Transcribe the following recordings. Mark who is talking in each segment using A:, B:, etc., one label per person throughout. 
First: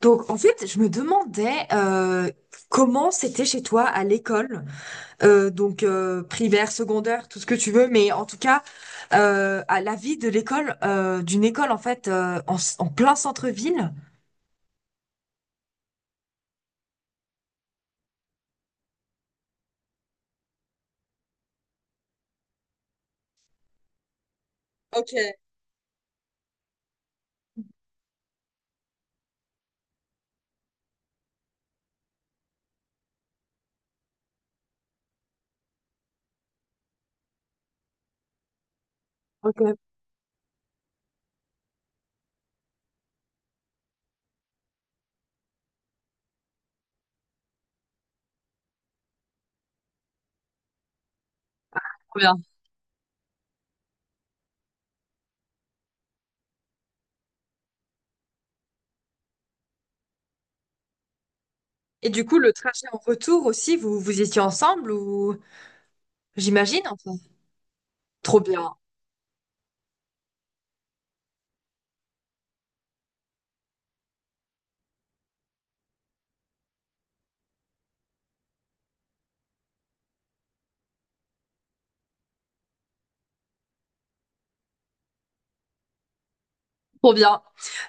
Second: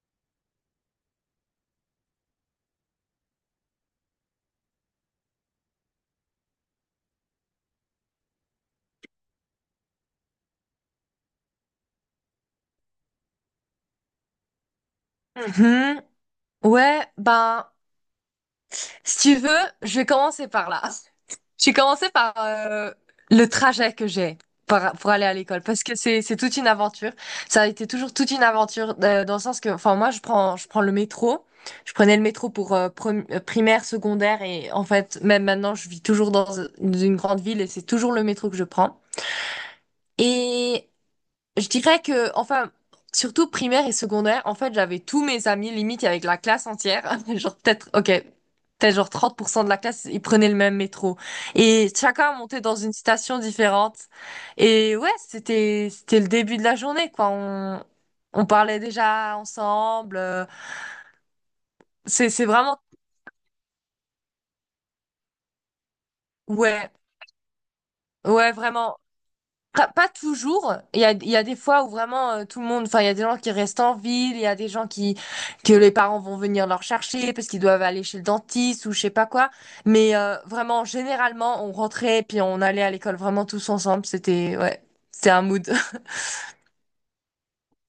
A: Donc, en fait, je me demandais comment c'était chez toi à l'école, primaire, secondaire, tout ce que tu veux, mais en tout cas, à la vie de l'école, d'une école en fait en, s- en plein centre-ville.
B: Mhm. Ouais, ben, si tu veux, je vais commencer par là. Je vais commencer par le trajet que j'ai pour
A: Ok,
B: aller à l'école, parce que c'est toute une aventure. Ça a été toujours toute une aventure dans le sens que, enfin, moi, je prends le métro. Je prenais le métro pour primaire, secondaire, et en fait, même maintenant, je vis toujours dans une grande ville et c'est toujours le métro que je prends. Et Je dirais que, enfin, surtout primaire et secondaire, en fait, j'avais tous mes amis, limite, avec la classe entière. Genre, peut-être, ok, peut-être genre 30 % de la classe, ils prenaient le même métro. Et
A: trop
B: chacun
A: bien.
B: montait dans une station différente. Et ouais, c'était le début de la journée, quoi. On parlait déjà ensemble.
A: Et du
B: C'est,
A: coup,
B: c'est
A: le
B: vraiment,
A: trajet en retour aussi, vous vous étiez ensemble ou j'imagine
B: ouais,
A: enfin. Trop
B: ouais,
A: bien,
B: vraiment. Pas toujours. Il y a des fois où vraiment tout le monde, enfin, il y a des gens qui restent en ville, il y a des gens qui, que les parents vont venir leur chercher parce qu'ils doivent aller chez le dentiste ou je sais pas quoi. Mais vraiment, généralement, on rentrait puis on allait à l'école vraiment tous ensemble. C'était, ouais, c'était un mood.
A: trop bien.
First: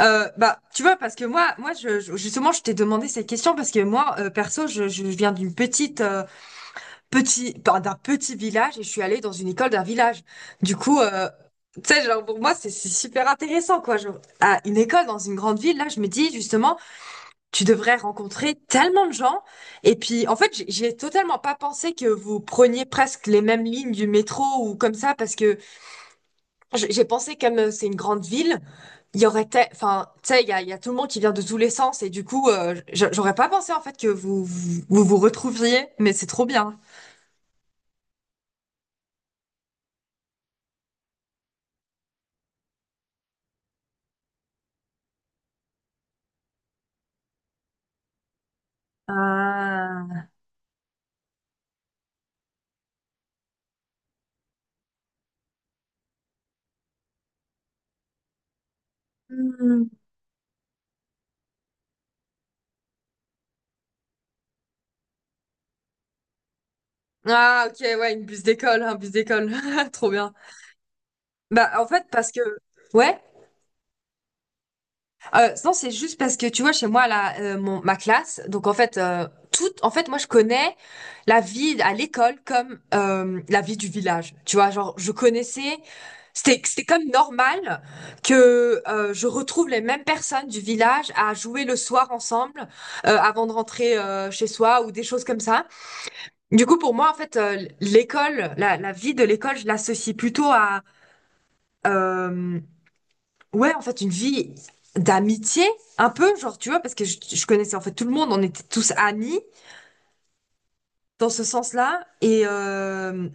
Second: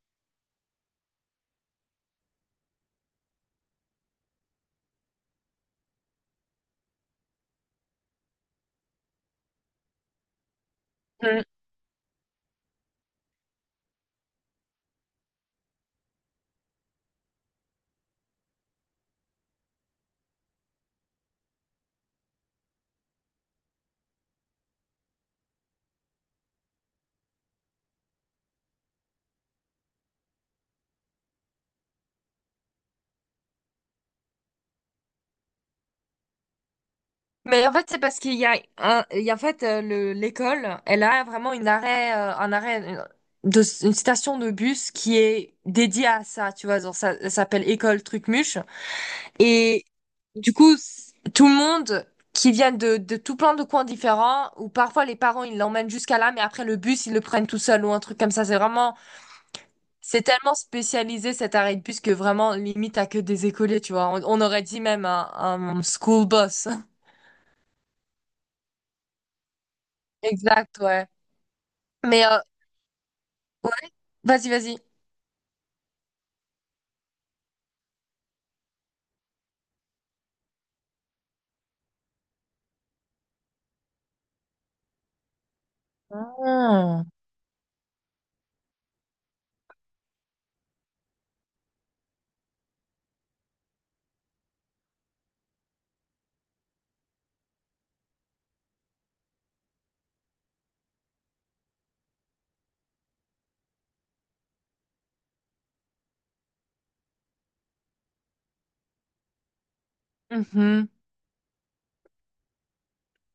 A: Bah, tu vois, parce que justement, je t'ai demandé cette question parce que moi, perso, je viens d'une d'un petit village et je suis allée dans une école d'un village. Du coup,
B: Mm.
A: tu sais, genre pour moi, c'est super intéressant, quoi. Genre, à une école dans une grande ville, là, je me dis justement, tu devrais rencontrer tellement de gens. Et puis, en fait, j'ai totalement pas pensé que vous preniez presque les mêmes lignes du métro ou comme ça, parce que j'ai pensé comme c'est une grande ville, il y aurait, enfin, tu sais, il y a tout le monde qui vient de tous les sens et du coup, j'aurais pas pensé en fait que vous vous retrouviez, mais c'est trop bien.
B: Mais en fait, c'est parce qu'il y a en fait l'école, elle a vraiment une arrêt, un arrêt une- de, une station de bus qui est dédiée à ça, tu vois. Genre, ça s'appelle École Trucmuche. Et
A: Ah.
B: du coup, tout le monde qui vient de, tout plein de coins différents, ou parfois les parents, ils l'emmènent jusqu'à là, mais après le bus, ils le prennent tout seul ou un truc comme ça.
A: Hmm.
B: C'est tellement spécialisé cet arrêt de bus que vraiment, limite, t'as que des écoliers, tu vois. On aurait dit même un school bus.
A: Ah, ok, ouais, une bus d'école, un bus d'école. Trop bien.
B: Exact, ouais.
A: Bah, en fait,
B: Mais
A: parce que. Ouais.
B: ouais, vas-y, vas-y.
A: Non, c'est juste parce que, tu vois, chez moi, là, ma classe, donc en fait, moi, je connais la vie à l'école comme la vie du village. Tu vois, genre, je connaissais. C'était comme
B: Ah.
A: normal que je retrouve les mêmes personnes du village à jouer le soir ensemble avant de rentrer chez soi ou des choses comme ça. Du coup, pour moi, en fait, la vie de l'école, je l'associe plutôt à, euh, ouais, en fait, une vie d'amitié, un peu, genre, tu vois, parce que je connaissais en fait tout le monde, on était tous amis
B: Mhm.
A: dans ce sens-là.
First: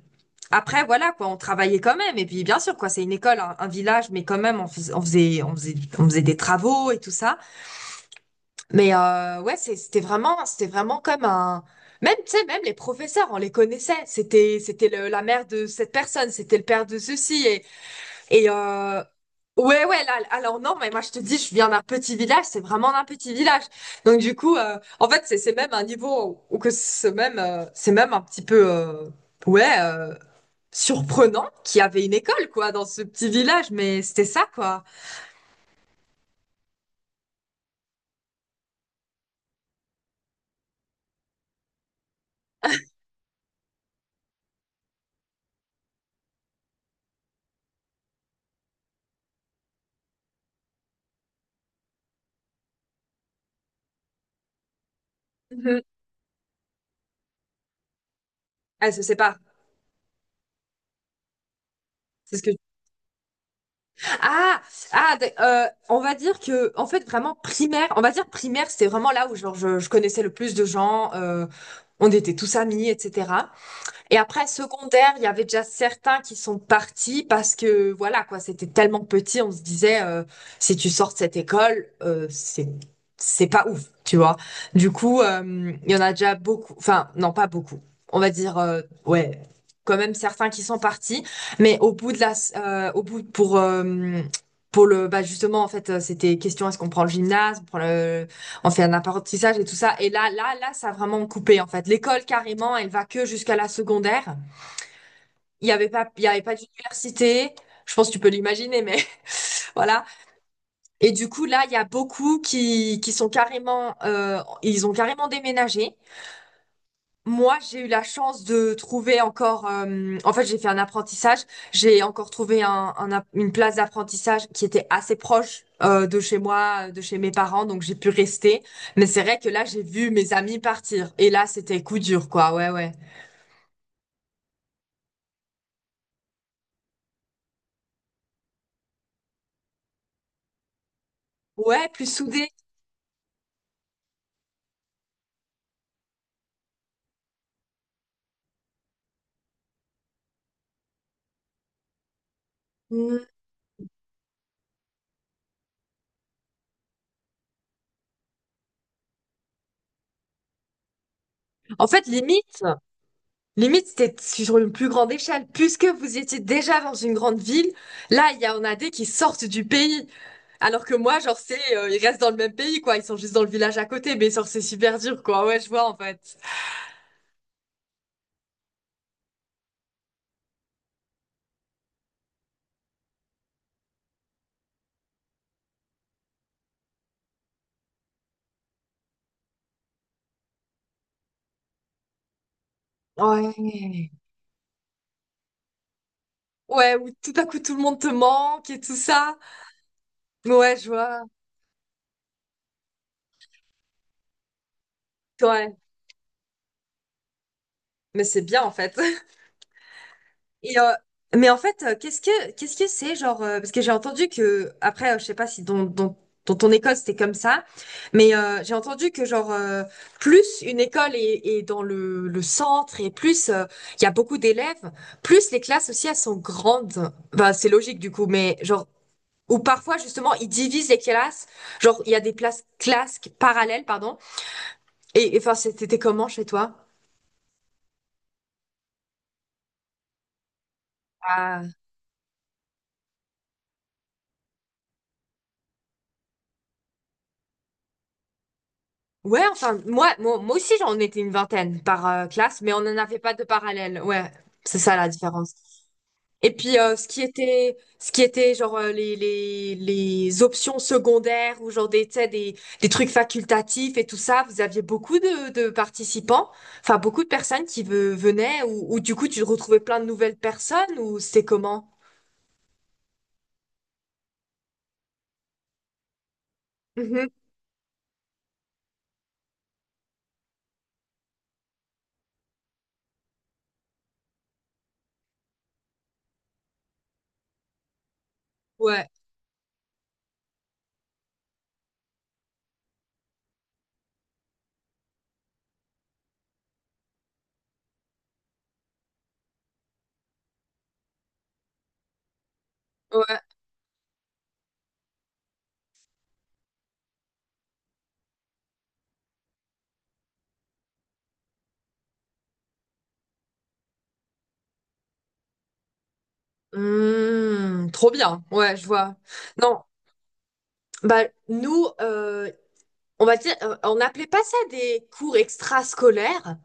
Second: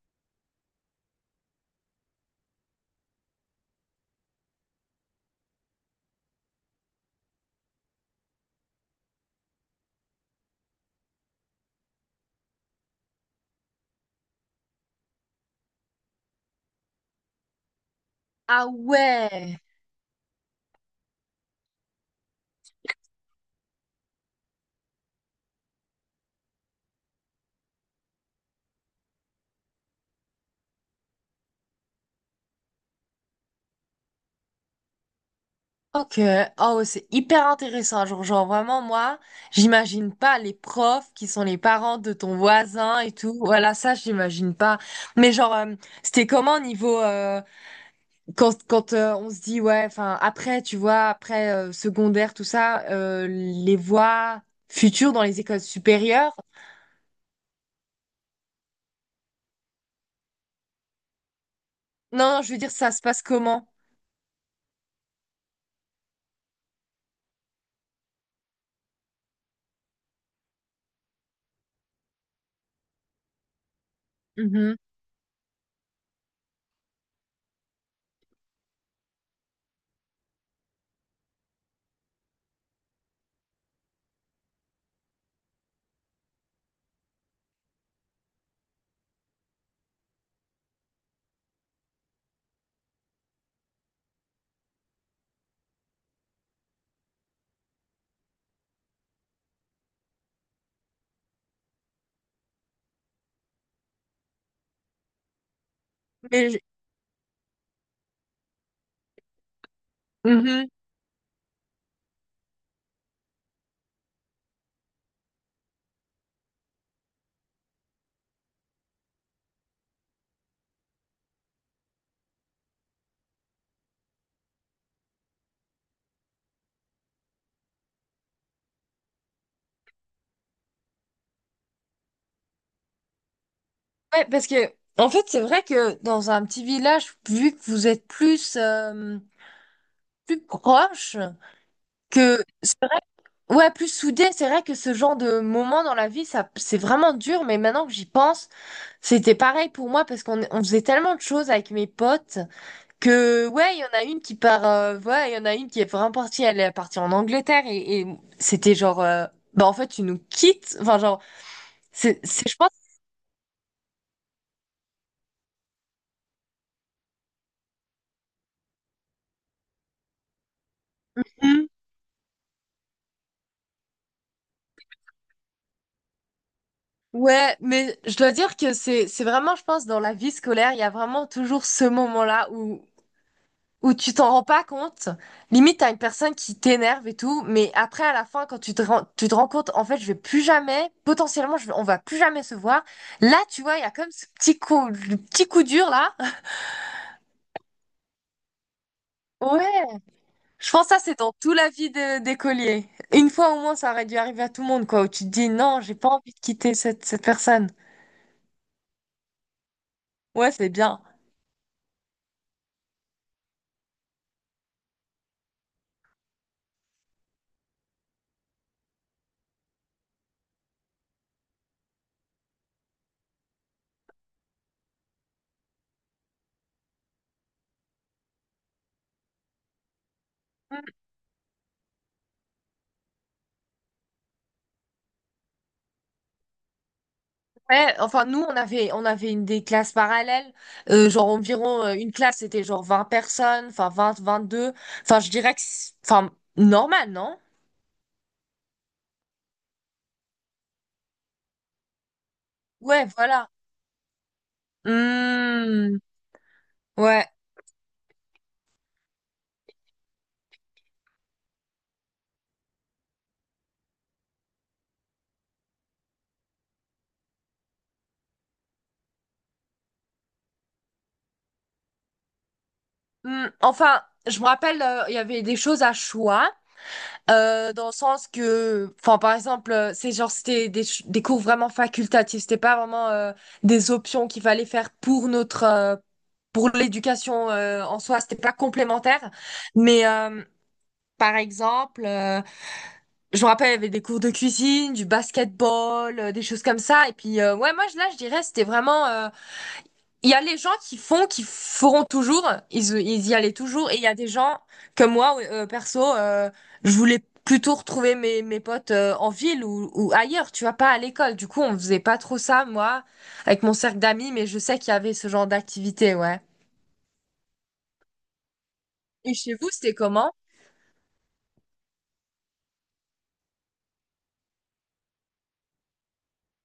A: Après, voilà, quoi, on travaillait quand même. Et puis, bien sûr, quoi, c'est une école, un village, mais quand même, on faisait des travaux et tout ça. Mais ouais, c'était vraiment comme un. Même, tu sais, même les professeurs, on les connaissait. C'était la mère de cette personne, c'était le père de ceci. Et, et
B: Ah,
A: euh,
B: ouais.
A: ouais, ouais, là, alors non, mais moi je te dis, je viens d'un petit village, c'est vraiment d'un petit village. Donc du coup, en fait, c'est même un niveau où que c'est même un petit peu, ouais, euh, surprenant qu'il y avait une école, quoi, dans ce petit village. Mais c'était ça, quoi.
B: Ok, oh, ouais, c'est hyper intéressant. Genre, vraiment, moi, j'imagine pas les profs qui sont les parents de ton voisin et tout. Voilà, ça, j'imagine pas. Mais genre, c'était comment au niveau quand on se dit ouais, enfin après, tu vois, après secondaire, tout ça, les voies futures dans les écoles
A: Mhm.
B: supérieures.
A: Elle se sépare.
B: Non,
A: C'est
B: non,
A: ce
B: je
A: que
B: veux dire, ça se passe comment?
A: Ah, on va dire que, en fait, on va dire primaire, c'était vraiment là où genre, je connaissais le plus de gens, on était tous amis, etc. Et après,
B: Mhm.
A: secondaire, il y avait déjà certains qui sont partis parce que, voilà, quoi, c'était tellement petit, on se disait, si tu sors de cette école, c'est pas ouf, tu vois. Du coup, il y en a déjà beaucoup, enfin, non, pas beaucoup. On va dire, ouais, quand même certains qui sont partis, mais au bout, bah, justement, en fait, c'était question, est-ce qu'on prend le gymnase, on fait un apprentissage et tout ça. Et là, ça a vraiment coupé en fait. L'école carrément, elle va que jusqu'à la secondaire. Il y avait
B: Mais
A: pas
B: je-.
A: d'université. Je pense que tu peux l'imaginer, mais voilà.
B: Mhm.
A: Et du coup, là, il y a beaucoup qui sont carrément, ils ont carrément déménagé. Moi, j'ai eu la chance de trouver encore. En fait, j'ai fait un apprentissage. J'ai encore trouvé une place d'apprentissage qui était assez proche de chez moi, de chez mes parents, donc j'ai pu rester. Mais c'est vrai que là, j'ai vu mes amis partir. Et là, c'était coup dur, quoi. Ouais, ouais.
B: Ouais, parce que en fait, c'est vrai que dans un petit village, vu que vous êtes plus plus proche,
A: Ouais, plus
B: que
A: soudé.
B: c'est vrai, ouais, plus soudé, c'est vrai que ce genre de moment dans la vie, ça, c'est vraiment dur, mais maintenant que j'y pense, c'était pareil pour moi, parce qu'on faisait tellement de choses avec mes potes,
A: Mm.
B: que ouais il y en a une qui part, ouais il y en a une qui est vraiment partie, elle est partie en Angleterre, et c'était genre, bah en fait tu nous quittes, enfin genre,
A: En fait,
B: c'est je
A: limite,
B: pense.
A: limite, c'était sur une plus grande échelle. Puisque vous étiez déjà dans une grande ville, là, il y en a des qui sortent du pays. Alors que moi, genre,
B: Hmm.
A: ils restent dans le même pays, quoi. Ils sont juste dans le village à côté, mais genre, c'est super dur, quoi. Ouais, je vois, en fait.
B: Ouais, mais je dois dire que c'est vraiment, je pense, dans la vie scolaire, il y a vraiment toujours ce moment-là où tu t'en rends pas compte. Limite, t'as une personne qui t'énerve et tout, mais après, à la fin, quand tu te rends compte, en fait, je vais plus jamais, potentiellement, on va plus jamais se voir. Là, tu vois, il y a comme
A: Ouais.
B: ce petit coup, le petit coup dur, là.
A: Ouais, où tout à coup, tout le monde te manque et tout ça.
B: Ouais. Je
A: Ouais,
B: pense que
A: je
B: ça, c'est
A: vois.
B: dans toute la vie d'écolier. Une fois au moins, ça aurait dû arriver à tout le monde, quoi, où tu te dis,
A: Ouais.
B: non, j'ai pas envie de quitter cette personne.
A: Mais c'est bien, en fait.
B: Ouais, c'est
A: Et, euh,
B: bien.
A: mais en fait, qu'est-ce que c'est genre parce que j'ai entendu que après je sais pas si dans ton école c'était comme ça, mais j'ai entendu que genre plus une école est dans le centre et plus il y a beaucoup d'élèves, plus les classes aussi elles sont grandes. Bah c'est logique du coup, mais genre ou parfois justement ils divisent les classes, genre il y a des places classes parallèles pardon. Et, enfin c'était comment chez toi?
B: Ouais, enfin nous on avait une des classes parallèles, genre environ une classe c'était genre 20 personnes, enfin vingt deux, enfin je dirais que enfin normal, non?
A: Ouais, enfin, moi aussi, j'en étais une vingtaine par classe, mais on n'en
B: Ouais,
A: avait pas de
B: voilà.
A: parallèle. Ouais, c'est ça la différence.
B: Hmm,
A: Et puis,
B: ouais.
A: ce qui était genre les options secondaires ou genre des, tu sais, des trucs facultatifs et tout ça, vous aviez beaucoup de participants, enfin, beaucoup de personnes qui venaient ou du coup, tu retrouvais plein de nouvelles personnes ou c'était comment?
B: Hmm, enfin, je me rappelle il y avait des choses à choix
A: Mhm.
B: dans le sens que enfin par exemple, c'est genre c'était des cours vraiment facultatifs, c'était pas vraiment des options qu'il fallait faire pour notre pour l'éducation en soi, c'était pas
A: Ouais,
B: complémentaire, mais par exemple, je me rappelle, il y avait des cours de cuisine, du basketball, des choses comme ça. Et puis, ouais, moi, là, je dirais, c'était vraiment. Il y a les gens qui font, qui feront toujours, ils y
A: ouais.
B: allaient toujours. Et il y a des gens comme moi, ouais, perso, je voulais plutôt retrouver mes potes en ville ou ailleurs, tu vois, pas à l'école. Du coup, on faisait pas trop ça, moi, avec mon cercle d'amis, mais je sais qu'il y avait ce genre d'activité, ouais.
A: Hmm, trop bien. Ouais, je vois.
B: Et chez vous,
A: Non,
B: c'était comment?
A: bah nous, on va dire, on n'appelait pas ça des cours extrascolaires.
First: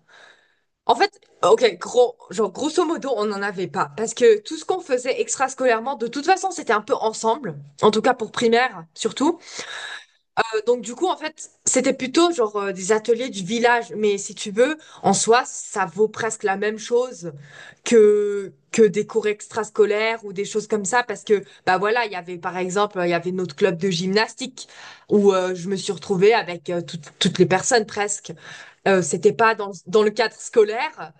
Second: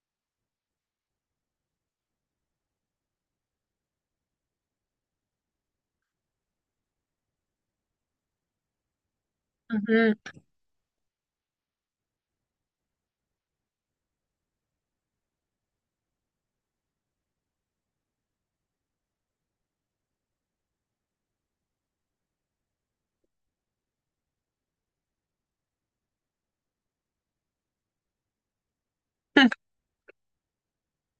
A: En fait, ok, genre grosso modo, on n'en avait pas parce que tout ce qu'on faisait extrascolairement, de toute façon, c'était un peu ensemble. En tout cas pour primaire, surtout.
B: Mhm.
A: Donc du coup, en fait, c'était plutôt genre des ateliers du village, mais si tu veux, en soi, ça vaut presque la même chose que des cours extrascolaires ou des choses comme ça, parce que bah voilà, il y avait par exemple, il y avait notre club de gymnastique où je me suis retrouvée avec toutes les personnes presque. C'était pas dans le cadre scolaire,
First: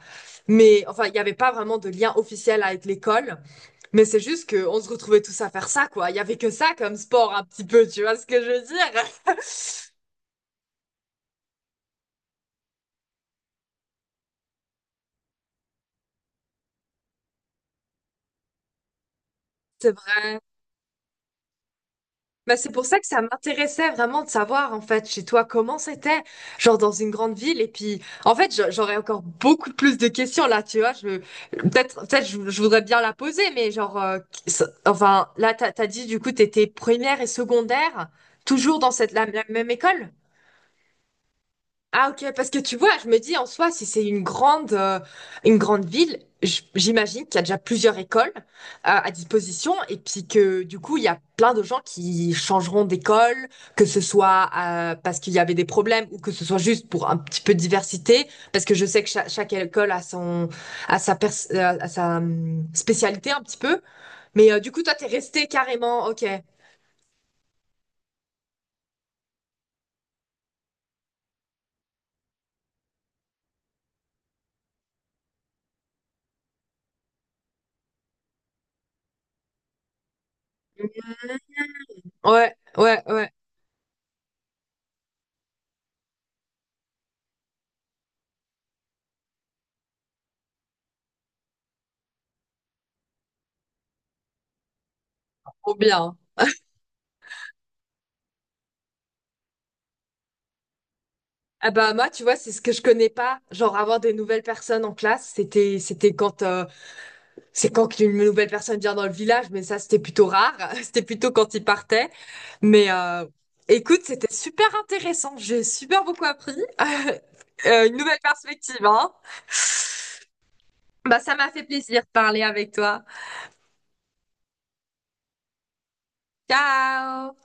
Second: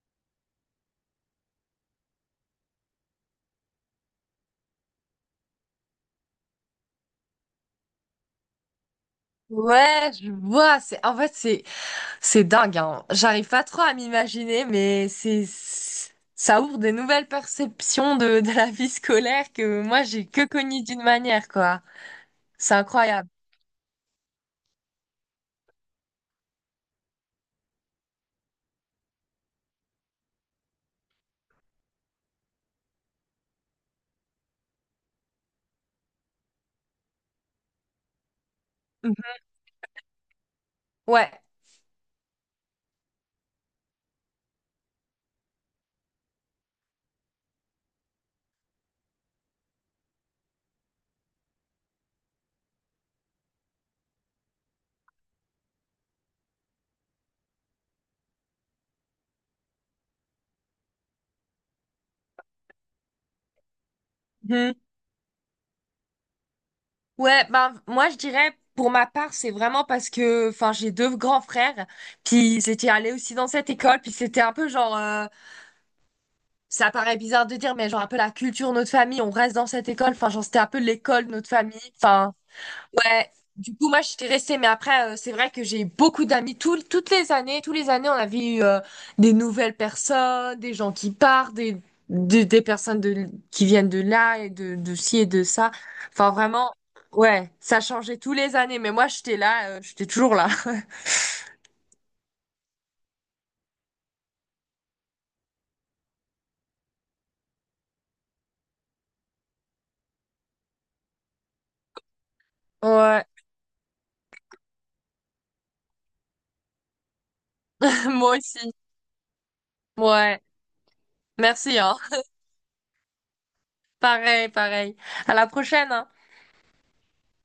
A: mais enfin, il y avait pas vraiment de lien officiel avec l'école, mais c'est juste que on se retrouvait tous à faire ça quoi. Il y avait que ça comme sport un petit peu, tu vois ce que je veux dire?
B: Ouais, je vois. C'est en fait c'est dingue, hein. J'arrive pas trop à m'imaginer, mais c'est ça ouvre des nouvelles perceptions de, la vie scolaire que
A: C'est
B: moi j'ai
A: vrai.
B: que connues d'une manière, quoi.
A: Bah, c'est
B: C'est
A: pour ça que ça
B: incroyable.
A: m'intéressait vraiment de savoir en fait chez toi comment c'était, genre dans une grande ville. Et puis en fait j'aurais encore beaucoup plus de questions là, tu vois. Je peut-être je voudrais bien la poser, mais genre enfin là t'as dit du coup t'étais première et secondaire toujours dans
B: Mhm.
A: la même école?
B: Ouais.
A: Ah ok, parce que tu vois, je me dis en soi, si c'est une une grande ville, j'imagine qu'il y a déjà plusieurs écoles à disposition et puis que du coup, il y a plein de gens qui changeront d'école, que ce soit parce qu'il y avait des problèmes ou que ce soit juste pour un petit peu de diversité, parce que je sais que chaque école a sa, a sa spécialité un petit peu. Mais du
B: Mhm.
A: coup, toi, t'es resté carrément, ok.
B: Ouais, ben moi je dirais pour ma part, c'est vraiment parce que enfin j'ai deux grands frères, puis ils étaient allés aussi dans cette école, puis c'était un peu genre. Ça paraît bizarre de dire, mais genre un peu la culture, notre famille, on reste dans cette école. Enfin, genre c'était un peu l'école, notre famille. Enfin,
A: Ouais, ouais,
B: ouais.
A: ouais,
B: Du coup, moi, j'étais restée. Mais après, c'est vrai que j'ai eu beaucoup d'amis. Toutes les années, tous les années, on avait eu des nouvelles personnes, des gens qui partent, des personnes qui viennent de là et de ci et de ça.
A: trop bien.
B: Enfin, vraiment, ouais, ça changeait tous les années. Mais moi, j'étais là, j'étais toujours là.
A: Ah bah moi, tu vois, c'est ce que je connais pas. Genre avoir des nouvelles personnes en classe, c'était quand c'est quand qu'une nouvelle personne vient dans le village, mais ça c'était plutôt rare. C'était plutôt quand ils partaient. Mais
B: Ouais,
A: écoute, c'était super intéressant. J'ai super beaucoup appris. Une nouvelle
B: moi aussi.
A: perspective, hein.
B: Ouais,
A: Bah ça m'a fait
B: merci, hein.
A: plaisir de parler avec toi.
B: Pareil, pareil. À la prochaine, hein.
A: Ciao!